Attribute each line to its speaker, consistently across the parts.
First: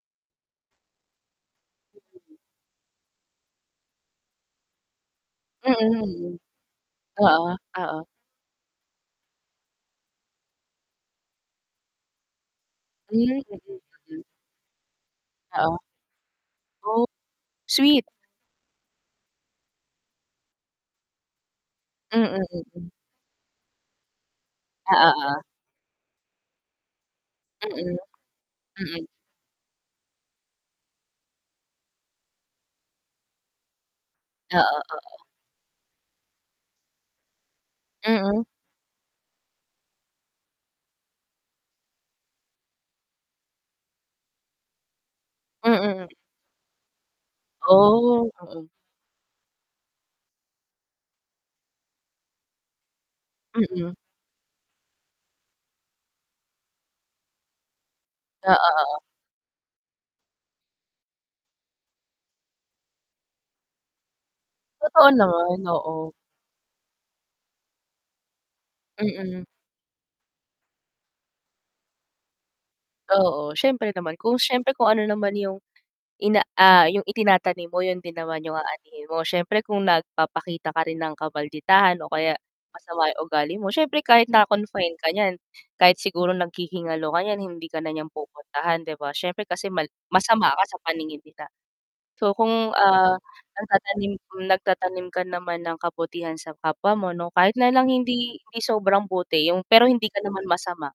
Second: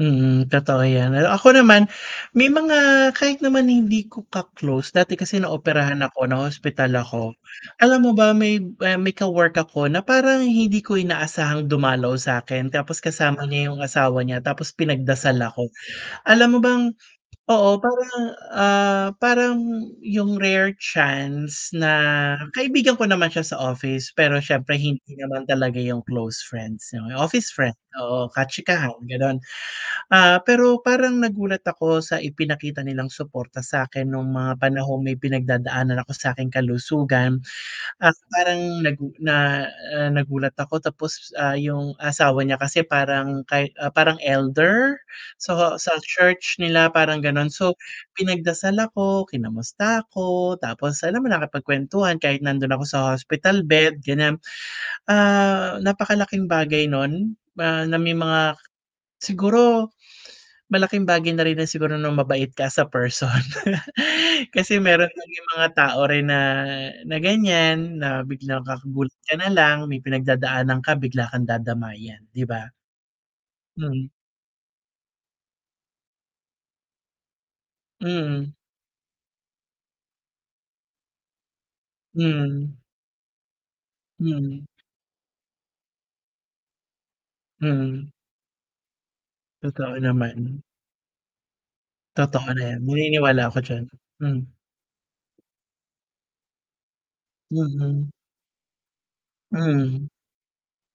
Speaker 1: Mm, totoo 'yan mero ako naman may mga kahit naman hindi ko ka-close dati kasi naoperahan ako
Speaker 2: Mm.
Speaker 1: na-ospital ako,
Speaker 2: Oo,
Speaker 1: alam
Speaker 2: oo.
Speaker 1: mo ba, may, ah, may ka-work ako na parang hindi ko inaasahang dumalaw sakin tapos
Speaker 2: Hmm.
Speaker 1: kasama niya
Speaker 2: Mm,
Speaker 1: yung
Speaker 2: mm.
Speaker 1: asawa niya tapos pinagdasal ako,
Speaker 2: Oo.
Speaker 1: alam mo bang
Speaker 2: Oh.
Speaker 1: oo
Speaker 2: Sweet.
Speaker 1: parang, ah, parang yung rare chance na
Speaker 2: Mm.
Speaker 1: kaibigan ko naman siya sa office pero siyempre hindi
Speaker 2: Oo, oo.
Speaker 1: naman talaga yung close friends, 'noh, office friend
Speaker 2: Mm,
Speaker 1: oo, kachikahan,
Speaker 2: mm.
Speaker 1: ganon. Ah, pero parang nagulat ako sa ipinakita nilang suporta sakin nung mga
Speaker 2: Oo,
Speaker 1: panahong may
Speaker 2: oo.
Speaker 1: pinagdadaanan ako sa 'king kalusugan at
Speaker 2: Mm.
Speaker 1: parang nag na ah, nagulat ako. Tapos, ah, yung asawa niya kasi parang kay parang elder. So, sa
Speaker 2: Mm.
Speaker 1: church nila parang gano'n. So,
Speaker 2: Oh, oo.
Speaker 1: pinagdasal ako, kinamusta ko, tapos alam mo nakipag-kwentuhan kahit nandoon ako sa hospital
Speaker 2: Mm.
Speaker 1: bed ganyan. Ah, napakalaking bagay nun na na may
Speaker 2: Oo,
Speaker 1: mga
Speaker 2: oo.
Speaker 1: siguro, malaking bagay na rin na siguro na mabait ka sa person kasi
Speaker 2: Totoo
Speaker 1: meron naging
Speaker 2: naman,
Speaker 1: mga tao
Speaker 2: oo.
Speaker 1: rin na na ganyan na bigla kang gugulat ka
Speaker 2: Mm.
Speaker 1: na lang may pinagdadaanan ka bigla kang dadamayan, 'di ba?
Speaker 2: Oo, siyempre
Speaker 1: Mhm.
Speaker 2: naman. Kung siyempre, kung ano naman 'yung ina ah 'yung itinatanim mo 'yun din naman
Speaker 1: Mhm.
Speaker 2: 'yung aanihin mo siyempre kung nagpapakita ka rin ng kamalditahan o kaya
Speaker 1: Hmm.
Speaker 2: masama yung ugali mo siyempre kahit
Speaker 1: Hmm.
Speaker 2: na-confine ka niyan, kahit siguro naghihingalo ka niyan hindi ka na niya
Speaker 1: Mhm.
Speaker 2: pupuntahan 'di ba? Siyempre kasi mal
Speaker 1: Totoo
Speaker 2: masama ka
Speaker 1: naman.
Speaker 2: sa paningin nila. So,
Speaker 1: Totoo na
Speaker 2: kung,
Speaker 1: 'yan
Speaker 2: ah,
Speaker 1: naniniwala ako diyan.
Speaker 2: nagtatanim
Speaker 1: Hmm.
Speaker 2: nagtatanim ka naman ng kabutihan sa kapwa mo, 'no, kahit na lang
Speaker 1: Mhm.
Speaker 2: hindi hindi sobrang buti 'yung pero hindi
Speaker 1: Hmm.
Speaker 2: ka naman masama,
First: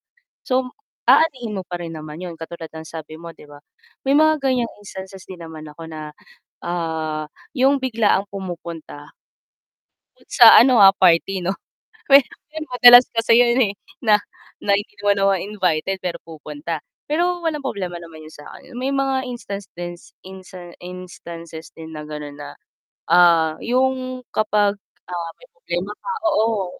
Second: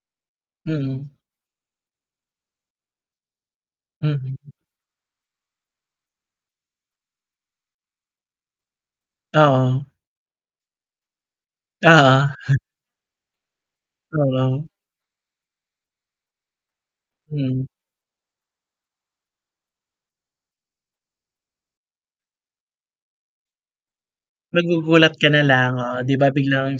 Speaker 2: so,
Speaker 1: Mhm.
Speaker 2: aanihin mo pa rin naman 'yun katulad ng sabi mo, 'di ba, may
Speaker 1: Mhm.
Speaker 2: mga ganyang instances din naman ako na, ah, 'yung biglaang pumupunta
Speaker 1: Oo.
Speaker 2: sa ano, ah, party 'no,
Speaker 1: Oo.
Speaker 2: mahirap 'yun, madalas kasi yun, eh, na
Speaker 1: Oo.
Speaker 2: na hindi naman ako invited pero pupunta, pero walang
Speaker 1: Hmm.
Speaker 2: problema naman yun sakin, yun may mga instancens instans instances din na ganon na, ah, yung kapag,
Speaker 1: Magugulat ka
Speaker 2: ah, may
Speaker 1: nalang
Speaker 2: problema
Speaker 1: oo,
Speaker 2: ka
Speaker 1: 'di ba,
Speaker 2: oo.
Speaker 1: biglang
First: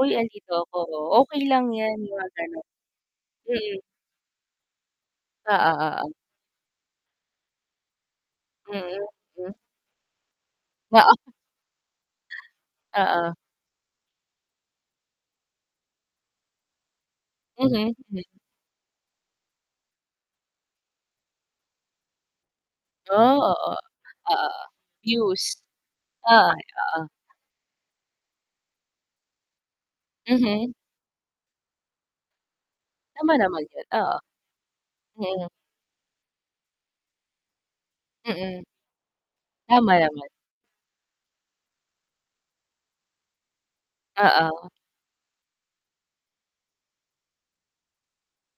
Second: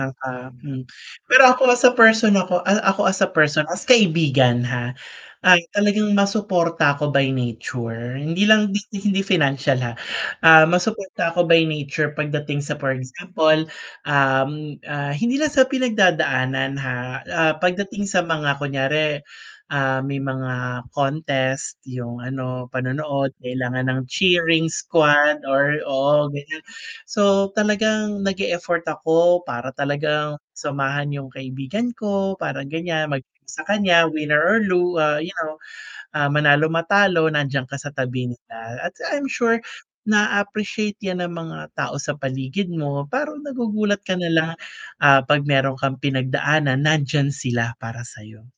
Speaker 2: "Uy, andiito
Speaker 1: ka,
Speaker 2: ako
Speaker 1: hmm.
Speaker 2: 'no,
Speaker 1: Pero
Speaker 2: okey lang
Speaker 1: ako as a
Speaker 2: 'yan." mga,
Speaker 1: person, ako
Speaker 2: gano'n.
Speaker 1: a ako as a person, as
Speaker 2: Mhm.
Speaker 1: kaibigan, ha, ay
Speaker 2: Oo, oo.
Speaker 1: talagang masuporta ako by nature, hindi lang
Speaker 2: Mm,
Speaker 1: hi hindi
Speaker 2: hm.
Speaker 1: financial, ha. Ah,
Speaker 2: [unintelligible]
Speaker 1: masuporta ako by nature pagdating sa for
Speaker 2: Oo.
Speaker 1: example, um, ah, hindi lang sa pinagdadaanan ha, ah,
Speaker 2: Mhm,
Speaker 1: pagdating
Speaker 2: hm.
Speaker 1: sa mga kunyari, ah, may mga contest, 'yung ano panonood
Speaker 2: Ah, oo.
Speaker 1: kailangan ng
Speaker 2: Oo,
Speaker 1: cheering squad
Speaker 2: views.
Speaker 1: or oo,
Speaker 2: Oo,
Speaker 1: ganiyan,
Speaker 2: oo.
Speaker 1: so talagang nag-e-effort ako para talagang
Speaker 2: Mhm.
Speaker 1: samahan 'yung kaibigan ko para, ganiyan, mag
Speaker 2: Tama
Speaker 1: sa
Speaker 2: naman yun,
Speaker 1: kanya
Speaker 2: oo.
Speaker 1: winner or lo ah, yaw
Speaker 2: Mm.
Speaker 1: ah, manalo matalo nandiyan ka sa tabi nila
Speaker 2: Mm.
Speaker 1: at I'm sure
Speaker 2: Tama naman.
Speaker 1: na-a-appreciate yan ng mga tao sa paligid mo parang nagugulat ka nalang,
Speaker 2: Oo.
Speaker 1: ah, 'pag meron kang pinagdaanan nandiyan sila para sayo.